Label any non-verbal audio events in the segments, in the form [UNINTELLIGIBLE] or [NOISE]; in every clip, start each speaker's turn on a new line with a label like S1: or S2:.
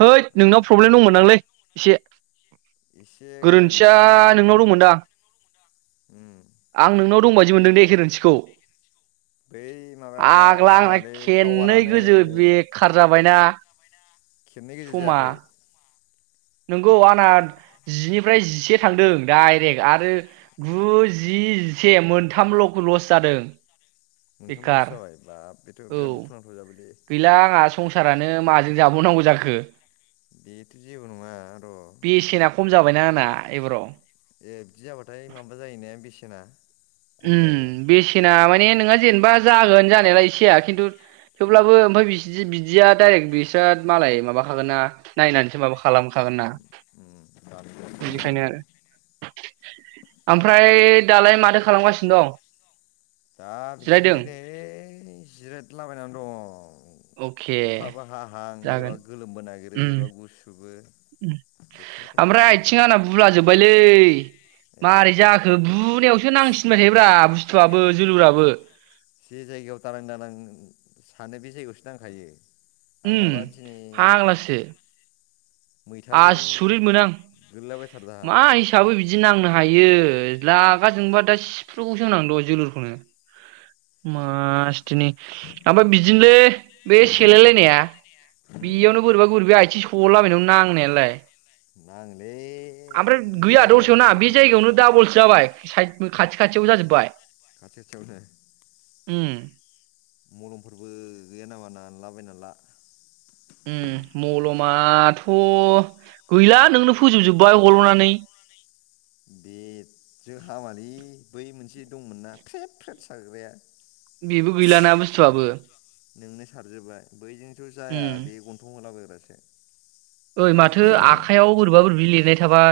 S1: ओइद
S2: ओ
S1: नोंनाव प्रब्लेम दंमोन नांलै एसे
S2: एसे
S1: गोरोन्थिया
S2: गोरोन्थि
S1: नोंनाव
S2: औ
S1: दंमोनदां
S2: उम
S1: आं नोंनाव दं बादि
S2: बे
S1: मोनदों दे गोरोन्थिखौ
S2: बै माबाया
S1: आग्ला आंना
S2: नाङालै
S1: खेननै
S2: टावारानो
S1: गोजो बेखार जाबायना।
S2: खेबनै गोजो जायाखै।
S1: नंगौ आंना जिनिफ्राय जिसे थांदों डाइरेक्ट आरो गु जि जिसे मोनथामल' लस जादों।
S2: मोनथाम
S1: बेखार
S2: लस जाबाय बाब
S1: औ
S2: बिराद दुखुनांथाव जाबाय
S1: गैला आंहा संसारानो माजों जाबावनांगौ जाखो
S2: बेथ' जेबो नङा र
S1: बेसेना खम जाबायना आंना एबाराव
S2: ए बिदि जाबाथाय माबा जायोना बेसेना खम जायो
S1: उम बेसेना माने नोंहा जेनेबा जागोन जानायालाय इसेया खिन्थु थेवब्लाबो ओमफ्राय बिसि-बिदिया डाइरेक्ट बिसा मालाय माबाखागोन नायनानैसो माबाखागोन खालामखागोन ना
S2: उम दानगोन
S1: बिनिखायनो
S2: बेखौ
S1: आरो। ओमफ्राय दालाय माथो खालामगासिनो दं।
S2: जा
S1: जिरायदों
S2: बिदिनोलै नै जिरेदला बायनानै दं।
S1: अके
S2: अखाबो हाहां बोरैबा
S1: जागोन
S2: गोलोमबो नागिरो
S1: उम
S2: बोरैबा गुसुबो बोथोराथ' मा
S1: ओमफ्राय आथिं
S2: बुंनो
S1: आंना बुलाजोब्बायलै
S2: ए
S1: मारै जाखो बुनायावसो नांसिनबाय थायोब्रा [UNINTELLIGIBLE] बाथुआबो जोलुराबो
S2: जे जायगायाव दालां दानां सानो बे जायगायावसो नांखायो
S1: उम
S2: आंनाबा दिनै
S1: फाग्लासो
S2: मैथाजों
S1: आसुरित मोनो आं
S2: गोलैलाबायथारदों आं
S1: मा हिसाबै बिदि नांनो हायो लागा जोंबा दा सिफ्रु गौसोमोन आं दहाय जोलुरखौनो मासथिनि ओमफाय बिदिनोलै बे सेलाय लायनाया बेयावनो बोरैबा गोरैबि सिखला बायनायाव नांनायालाय
S2: नांलै
S1: आमफ्राय गैया
S2: गोरा गोरा
S1: दसेयावना
S2: गारनाय
S1: बे
S2: जोबथारदों जुथा
S1: जायगायावनो दाबलसो जाबाय साइद बो खाथियाव जाजोब्बाय
S2: खाथि
S1: उम
S2: मलमफोरबो गैया नामा नालाबायना ला
S1: ओम मलमाथ गैला नोंनो फोजोब जोब्बाय हलनानै
S2: बे जों हामालै बै मोनसे दंमोन ना फ्रेब फ्रेब साग्राया
S1: बेबो गैलाना बुस्थुआबो
S2: नोंनो सारजोबबाय बैजों थ
S1: उम
S2: जाया बे गन्थं [INAUDIBLE]
S1: ओइ माथो
S2: मोनसे मल
S1: आखायाव बोरैबा बोरैबि लिरनाय थाबा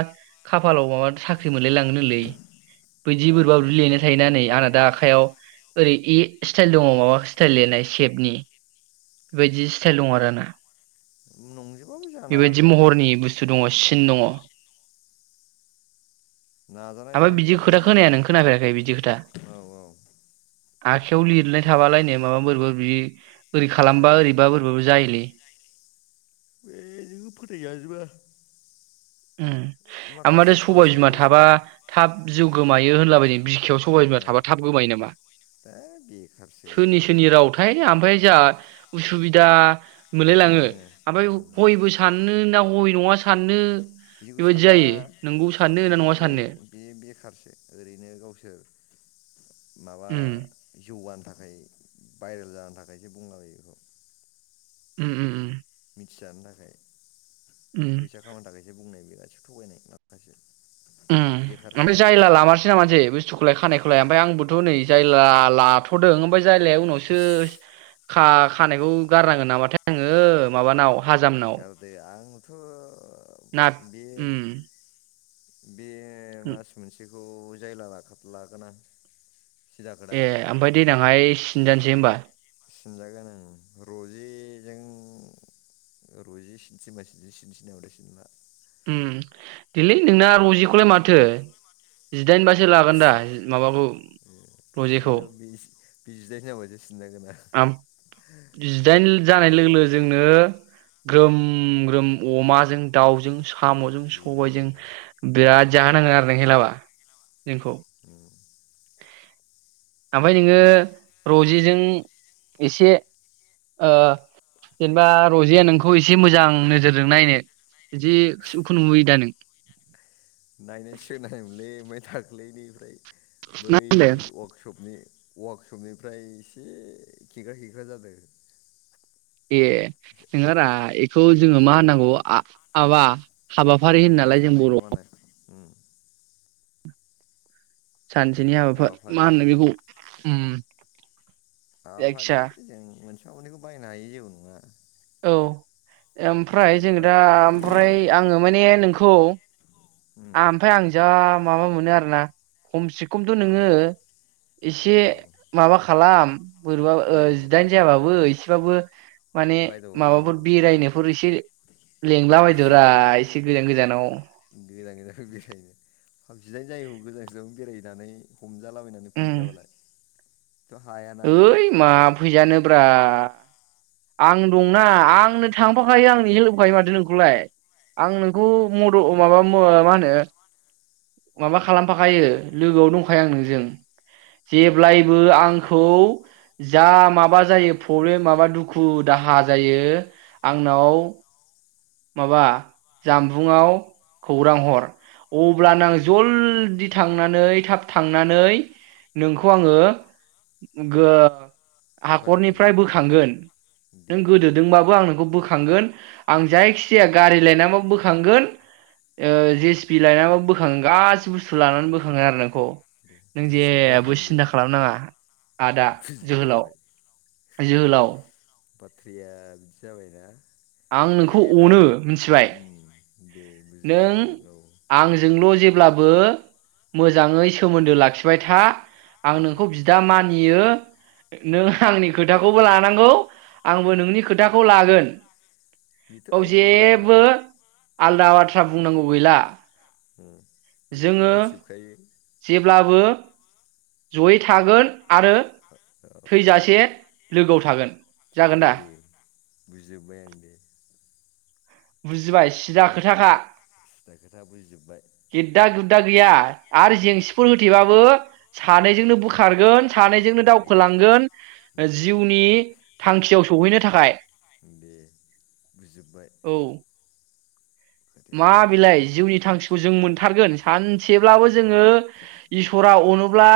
S1: खाफालाव माबा साख्रि मोनलाय लाङोनोलै बैदि बोरैबा
S2: आखाइयाव
S1: बोरैबि लिरनाय थायोना नै आंना दा
S2: थानांगौलै
S1: आखायाव ओरै ए स्टाइल दङ माबा स्टाइल लिरनाय सेपनि बेबायदि स्टाइल दं आरो ना
S2: नंजोबाबो जानो
S1: बेबायदि
S2: हागौ
S1: महरनि बुस्थु दङ सिन दङ।
S2: नाजानाय
S1: ओमफाय बिदि
S2: थायोब्ला
S1: खोथा
S2: मोनो
S1: खोनाया नों खोनाफेराखै बिदि खोथा
S2: औ औ
S1: आखायाव लिरनाय
S2: खोना
S1: थाबालायनो माबा बोरैबा बेए ओरै खालामबा
S2: जायो
S1: ओरैबा बोरैबाबो जायोलै
S2: बे जोंबो फोथाय जाजोबा।
S1: उम माथो सबाय
S2: खावसेया
S1: बिमा थाबा
S2: खावसेया
S1: थाब जिउ गोमायो। होनलाबायदों। बिखायाव सबाय बिमा
S2: औ
S1: थाबा थाब गोमायो नामा
S2: दा बेखारसो इयो
S1: सोरनि सोरनि रावथाय आमफाय जा उसुबिदा मोनलायलाङो
S2: गिलायलाङो
S1: आमफाय
S2: उम
S1: हयबो सान नो ना हय नङा साननो
S2: बिदिखौ
S1: बेबायदि
S2: सानाङा
S1: जायो नोंगौ साननो ना नङा साननो
S2: बे-बे-बे बेखारसो ओरैनो गावसोर माबा
S1: उम
S2: जौगानो था भाइराल जानो थाखायसो बुंलाबायो बेखौ।
S1: उम उम उम
S2: मिथिजानो थाखाय
S1: उम
S2: फैसा खामानि थाखायसो बुंनाय गासैबो थगायनाय माखासे
S1: उम
S2: बेखारसो
S1: जायला लामारसै मामारसै बुस्थुखौलाय खानायखौलाय ओमफफ्राय आंबोथ नै जाय लाथदों ओमफ्राय जायलाया उनावसो खा-खानायखौ गारनांगोन नामाथाय आङो माबानाव हाजामनाव
S2: गारदे आंथ
S1: ना
S2: बे
S1: उम
S2: बे मास मोनसे बेखौ जायला लाथार लागोन आं। सिदाखोदा
S1: ए ओमफ्राय दे देनांहाय सिनजानोसै होमबा
S2: सिनजागोन ओं रजिजों रजि सिनसबासिजों सिनोसै सिनो थिनाबा सिनला
S1: उम दिलै नोंना रजिखौलाय माथो जिदाइनबासो लागोन दा माबाखौ रजेखौ
S2: ओंखायनोथ' बे बे जिदाइन जाबासो सिनजागोन आं
S1: जिदाइन जानाय लोगो लोगो जोंनो ग्रोम ग्रोम अमाजों दाउजों सामजों
S2: बेनो दे
S1: सबायजों बिराद जाहो नांगोन आरो नों एहाय हिलाबा जोंखौ ओमफ्राय नोङो रजेजों एसे जेनेबा रजेया नोंखौ एसे मोजां नोजोरजों नायनो बिदि [UNINTELLIGIBLE] नुयोदा नों
S2: नायनाय सोनायलै दाख्लैनिफ्राय
S1: ना
S2: बै
S1: होनदों
S2: वार्कशपनि - वार्कशपनिफ्राय एसे खेग्रा खेग्रा जादों।
S1: ए नोंङारा एखौ जोङो मा होननांगौ आ-आबा हाबाफारि होनोनालाय जों बरआव
S2: उम
S1: सानसेनि हाबाफा मा
S2: हाबाफारि
S1: होननो बेखौ उम
S2: हाबाफारि
S1: जायखिया
S2: जों मोनस आवनैखौ बायनो हायि जेबो नङा।
S1: औ
S2: मोनफा
S1: ओमफ्राय जों
S2: मोननैखौ
S1: दा
S2: बायनो हायो
S1: ओमफ्राय आङो माने नों खौ
S2: उम
S1: आहा ओमफ्राय आं जा माबा मोनो आरोना खमसे खमथ
S2: मावो
S1: नोङो एसे
S2: औ
S1: माबा खालाम। बोरैबा ओ
S2: रायदाव
S1: जिदाइन
S2: हरनांगौ
S1: जायाबाबो एसेबाबो माने
S2: रायदाव हरनांगौ
S1: माबाफोर बेरायनोफोर एसे लिंला बादोब्रा एसे गोजान गोजानाव।
S2: गोजान गोजान बेरायनो [UNINTELLIGIBLE] बेरायहैनानै हमजालाबायनानै
S1: उम
S2: फैजाबालाय थ' हायाना आङो
S1: ओइ मा फैजानोब्रा आं दंना आंनो थांफाखायो आंनो हेल्प होखायो माथो नोंखौलाय आं नोंखौ
S2: हाब
S1: मदद माबा मा होनो माबा खालामफाखायो लोगोआव दंखायो आं नोंजों जेब्लायबो आंखौ जा माबा जायो प्रब्लेम माबा दुखु दाहा जायो आंनाव माबा जानबुंङाव खौरां हर अ अब्ला नो आं
S2: दे
S1: जलदि थांनानै थाब थांनानै नोंखौ आङो गो
S2: हेफाजाब
S1: हाखरनिफ्राय
S2: होगोन
S1: बोखांगोन नों
S2: दे
S1: गोदोदोंबाबो आं नोंखौ बोख थांगोन आं
S2: दे
S1: जायखिजाया गारि लायनाबाबो बोखांगोन ओ
S2: दे
S1: जि सि पि लायना बाबो बोख हां गास बुस्थु
S2: दे
S1: लानानै बोखांगोन आरो नोंखौ
S2: दे
S1: नों
S2: बुजिजोब्बाय आं
S1: जेबो
S2: दे
S1: सिन्था खालामनाङा
S2: दे
S1: आदा जोहोलाव
S2: बुजिजोब्बाय
S1: जोहोलाव।
S2: बाथ्राया बिदि जाबायना
S1: आं
S2: बे
S1: नोंखौ
S2: दा
S1: अनो मिथिबाय
S2: उम, दे बुजिबाय
S1: नों
S2: आं औ
S1: आंजोंल जेब्लाबो मोजाङै सोमोन्दो लाख लाखिबाय था आं
S2: दे
S1: नोंखौ बिदा मानियो। नों आंनि खोथाखौबो लानांगौ आंबो नोंनि खोथाखौ लागोन।
S2: बेथ'
S1: औ
S2: नंगौब्रा
S1: जेबो आलदा बा
S2: नोंगौ
S1: बाथ्रा बुंनांगौ गैला।
S2: [UNINTELLIGIBLE] बेखौथ'
S1: जोङो
S2: मोनथिजोबखायो।
S1: जेब्लाबो जयै थागोन आरो
S2: औ
S1: थैजासे लोगोआव थागोन। जागोन दा?
S2: बिजोब्बाय आं दे।
S1: बुजिबाय सिदा खोथाखा
S2: सिदा खोथा बुजिजोब्बाय
S1: गेद्दा गुद्दा गैया आरो
S2: उम
S1: जेंसिफोर होथेबाबो सानैजोंनो बोखारगोन सानैजोंनो
S2: दे
S1: दावखोलांगोन
S2: दे
S1: जिउनि थांखियाव स सौहैनो थाखाय।
S2: दे बुजि जोबबाय।
S1: औ मा
S2: बिदि आरो
S1: बिलाइ जिउनि थांखिखौ जों मोनथारगोन सानसेब्लाबो जोङो इसरा अनो ब्ला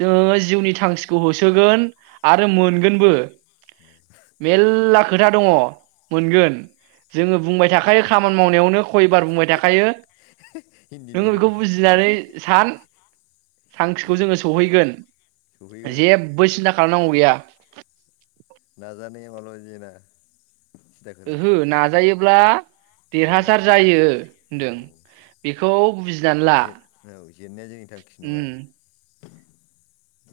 S1: जोङो जिउनि थांखिखौ होसोगोन आरो मोनगोनबो मेलला खोथा दङ मोनगोन जोङो बुंबाय थाखायो खामा मावनायावनो खयबार बुंबाय थाखायो नोङो
S2: हिन्दीनिखौ
S1: बेखौ बुजिनानै सान थांखिखौ
S2: दे
S1: जोङो सहैगोन
S2: सौहैगोन
S1: जेबबो सिन्था खालामनांगौ गैया।
S2: नाजानायावबाल' जेना। सिदा खोथा
S1: ओहो नाजायो ब्ला
S2: जेना
S1: देरहासार जायो
S2: औ
S1: होनदों बेखौ बुजिनानै ला
S2: जे औ जेननाया जोंनि थांखि नङा
S1: उम।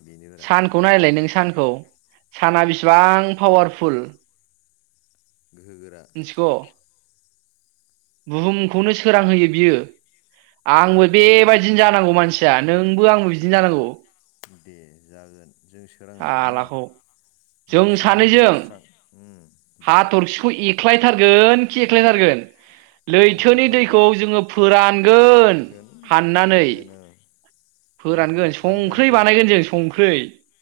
S2: बेनोब्रा
S1: सानखौ
S2: खोथाया
S1: नायलाय नोङो सानखौ। साना बिसिबां पावारफुल
S2: गोहो गोरा
S1: मिथिग' बुहुमखौनो सोरां होयो बियो।
S2: बिराद
S1: आंबो
S2: गोहो गोरा
S1: बेबायदिनो
S2: मोनो
S1: जानांगौ मानसिया नोंबो आं औ बिदिनो जानांगौ
S2: दे जागोन जों सोरां होगोन ना
S1: सालाखौ जों
S2: न' सिंखौ जोङो
S1: सानैजों
S2: स्रां उम दे
S1: हाथरखिखौ एख्लायथारगोन खि एख्लायथारगोन
S2: खावनाबाबो
S1: लैथोनि
S2: लायगोन
S1: दैखौ जोङो फोरानगोन
S2: गोन
S1: हाननानै
S2: फोरानगोन ओं
S1: फोरानगोन
S2: नाफोरखौ फानगोन
S1: संख्रै बानायगोन जों संख्रै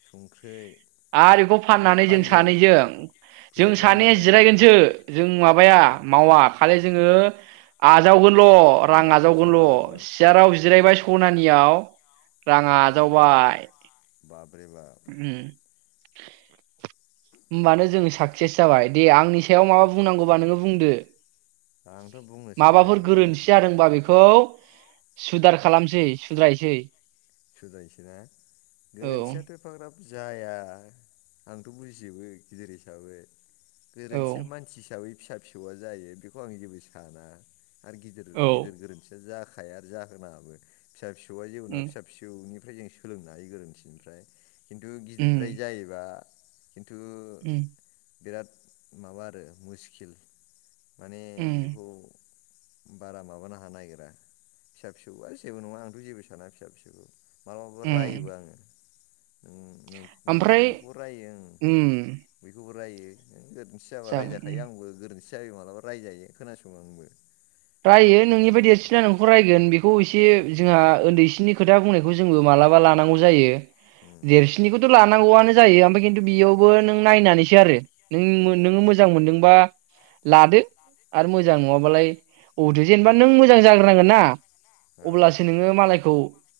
S2: संख्रै
S1: आरो बेखौ फाननानै सानैजों जों
S2: फैसा खामायनो
S1: सानैया
S2: लायगोन
S1: जिरायगोनसो जों
S2: औ
S1: माबाया मावा खालि जोङो आजावगोन ल रां
S2: उनाव फैसाल'
S1: आजावगोनल
S2: आजावगोन
S1: सियाराव
S2: दे
S1: जिरायबाय सनानियाव राङा आजावबाय
S2: बाफरे बा
S1: उम होमबानो जों साक्सेस जाबाय दे आंनि सायाव माबा
S2: जाफुंसार
S1: बुंनांगौबा नोङो बुंदो
S2: आंथ' बुंनो
S1: माबाफोर
S2: सानदों
S1: गोरोन्थि जादोंबा बेखौ खौ सुदार खालामसै सुद्रायसै
S2: सुद्रायनोसै ना
S1: औ
S2: गोरोन्थियाथ एफाग्राब जाया आंथ बुजिजोबो गिदिर हिसाबै
S1: औ
S2: गोरोन्थिया मानसि हिसाबै फिसा फिसौआ जायो बेखौ आं जेबो साना आरो गिदिर
S1: औ
S2: गिदिर गोरोन्थिया जायाखै जानाया जाहो नागाबो फिसा फिसौ बेयावहाय जेबो नङा
S1: उम
S2: फिसा फिसौनिफ्राय जों सोलोंनो हायो गोरोन्थि निफ्राय खिन्थु गिदिरद्राय
S1: उम
S2: जायोबा खिन्थु
S1: उम
S2: बिराद माबा आरो मुस्किल माने
S1: उम
S2: बेखौ बारा माबानो हानो नायगिरा फिसा फिसौआ जेबो नङा आंथ जेबो साना फिसा फिसौ मालाबाबो
S1: उम
S2: रायोबा आङो उम
S1: ओमफ्राय उम
S2: बेखौबो रायो गोरोन्थि जाबा
S1: जागोन
S2: रायजाखायो
S1: उम
S2: आंबो गोरोन्थि जायो मालाबा रायजायो खोनासङो आंबो
S1: रायो नोंनि बायदि
S2: बेनाब्रा
S1: देरसिना नोंखौ रायगोन बेखौ एसे
S2: औ
S1: जोंहा उन्दैसिनि खोथा बुंनायखौ जोंबो
S2: उम
S1: मालाबा लानांगौ जायो।
S2: उम
S1: देरसिनिखौथ लाख लानांगौआनो जायो ओमफ्राय खिन्थु बेयावबो नों नायनानैसो आरो नों
S2: औ
S1: नोङो मोजां मोनदोंबा लादो आरो
S2: उम
S1: मोजां नङा बालाय औदो जेनेबा नों मोजां जाग्रोनांगोन ना
S2: औ
S1: अब्लासो नोङो
S2: बुजिदों
S1: मालायखौ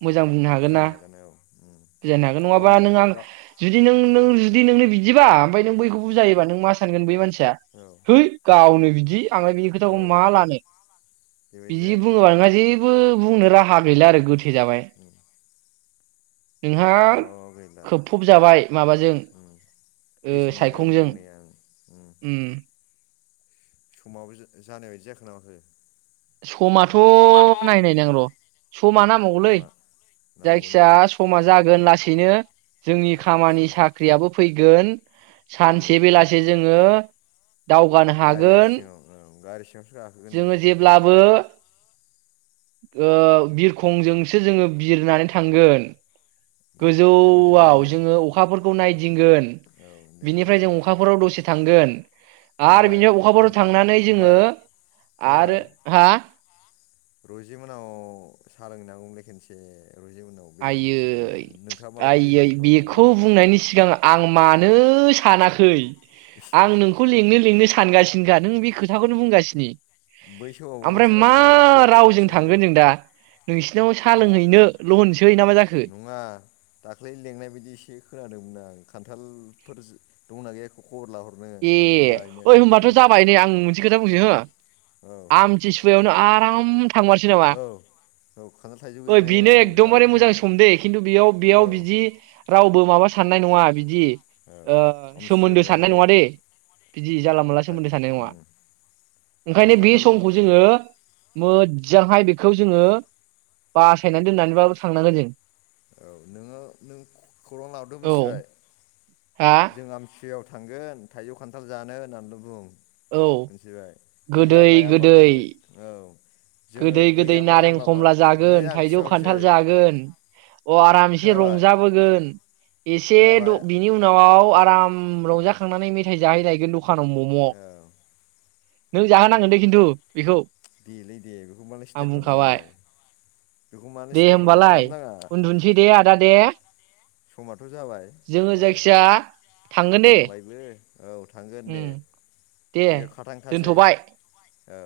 S1: मोजां बुंनो हागोन ना
S2: बुजायनो औ उम
S1: बुजायनो हागोन नङाबा
S2: गावनि
S1: नों
S2: जुदि
S1: आं
S2: गाव
S1: जुदि नों
S2: उम
S1: नों जुदि नोंनो बिबा ओमफाय नों बैखौ बुजायोबा नों मा सानगोन बै मानसि [UNINTELLIGIBLE]
S2: औ
S1: थोइ गावनो बिदि आंलाय बिनि
S2: औ
S1: खोथाखौ मा लानो [INAUDIBLE]
S2: बेबायदि
S1: बिदि
S2: जाहैगोन
S1: बुङोबा नोंहा जेबो [UNINTELLIGIBLE] बुंनो राहा गैला आरो गो जाबाय [INAUDIBLE]
S2: उम
S1: नोंहा
S2: माबा गैला
S1: खोबफुब जाबाय माबाजों
S2: उम
S1: ओ
S2: बेसेन गैला बेनि
S1: सायखंजों
S2: बुंनाया उम
S1: ओं
S2: समाबो जा जानाय बायदि जाखो ना माखो?
S1: समाथ नायनाय नां र समा नांबावगौलै
S2: समा
S1: जायखि
S2: नांबावगौ ने औ
S1: जाया समा जागोन लासैनो जोंनि खामानि
S2: सिन्था
S1: साख्रियाबो फैगोन सानसे
S2: फैगोन
S1: बेलासे जोङो दावगानो
S2: गारियाव
S1: हागोन।
S2: सिङाव औ गारि सिङावसो गाखोगोन
S1: जोङो
S2: जों
S1: जेब्लाबो [INAUDIBLE] ओ बिरखंजोंसो जोङो बिरनानै थांगोन
S2: रुजिखौ
S1: गोजौआव
S2: लायनो
S1: जोङो अखाफोरखौ नायदिंगोन
S2: औ दे ओमफ्राय
S1: बिनिफ्राय जों अखाफोराव दसे थांगोन आरो
S2: खोनाबाय
S1: बिनिफ्राय अखाफोराव
S2: नोंथां
S1: थांनानै जोङो
S2: फंबाय खोनाबाय
S1: आरो हा
S2: रजि मोनाव साहा लोंहैनांगौमोनलै खेनसे
S1: आइयै
S2: माबाफोर
S1: आइयै
S2: हेफाजाब खालामनो हागोन
S1: बेखौ
S2: नामा
S1: बुंनायनि सिगां आं मानो नो सानाखै आं नोंखौ लिंनो लिंनो सानगासिनोखा नों बे खोथाखौनो बुंगासिनो
S2: बै समावबो
S1: ओमफ्राय
S2: नोंसोर
S1: मा
S2: आंखौ खबर
S1: रावजों
S2: हरासै
S1: थांगोन जों दा? नोंसिनाव सा
S2: दा
S1: लोंहैनो ल ना मा जाखो
S2: नङा दाख्लै लेंनाय बायदि एसे खोनादोंमोन [UNINTELLIGIBLE] खान्थालफोर दंना गैया? खबर लाहरनो
S1: ए
S2: खान्थाल जाहैनो
S1: ओइ
S2: थाइजौ
S1: होनोमबाथ
S2: जाहैनो
S1: जाबाय नै
S2: मिथिबाय
S1: आं मोनसे खोथा बुंसै
S2: औ
S1: हो
S2: औ
S1: आमथिसुवायावनो आराम थांमारसै नामा
S2: औ औ खान्थाल थाइजौ
S1: ओ
S2: हैनाया
S1: बेनो
S2: औ जाना
S1: एकदमबारे
S2: फैनो
S1: मोजां
S2: हायो
S1: समदे खिन्थु बेयाव
S2: औ
S1: बेयाव बिदि रावबो माबा साननाय नङा। दि
S2: औ
S1: ओ
S2: आमथिसुवायाव
S1: सोमोन्दो
S2: जानो
S1: साननाय
S2: हायो
S1: नङा
S2: औ
S1: दे बिदि जाला मोनला
S2: थाइ
S1: सोमोन्दो थानाय नङा
S2: उम
S1: ओंखायनो
S2: थाइजौ
S1: बे
S2: खान्थाल
S1: समखौ
S2: औ
S1: जोङो मोजांहाय बेखौ जोङो बासायनानै दोननानैबाबो थांनांगोन जों।
S2: औ नोङो नों खौ खौरां लाबोदो
S1: औ
S2: मिथिबाय
S1: हा
S2: जों आमथियाव थांगोन थाइजौ खान्थाल जानो होननानैल बुं।
S1: औ
S2: मिनथिबाय गैया
S1: गोदै
S2: माया होन
S1: गोदै
S2: बाबोथाय नो औ। जोङो
S1: गोदै गोदै
S2: गैया माया
S1: नारें
S2: होनबाबो
S1: खमला
S2: नै
S1: जागोन
S2: आं
S1: थाइजौ
S2: खिन्थाहरसै
S1: खान्थाल जागोन। अ आरामसे
S2: खोनाबाय
S1: रंजाबोगोन। एसे द
S2: खोनाबाय
S1: बिनि उनाव आराम रंजाखांनानै मेथाइ जाहैलायगोन द खानाव
S2: औ
S1: मम। नों जाहोनांगोन दे खिन्थु बेखौ।
S2: देलै दे बेखौ मालाय
S1: आं
S2: सिन्था खालामदों
S1: बुंखाबाय
S2: नोंलाय बेखौ मानो
S1: दे
S2: सिन्था खालामदों
S1: होमबालाय
S2: खालामनाङा।
S1: उन्दुनोसै दे आदा दे।
S2: समथ जाबाय
S1: जोङो
S2: दे
S1: जायखिया थांगोन दे
S2: मोनाबायबो औ थांगोन दे
S1: उम दे
S2: बियो खाथांखासै।
S1: दोनथ'बाय
S2: औ।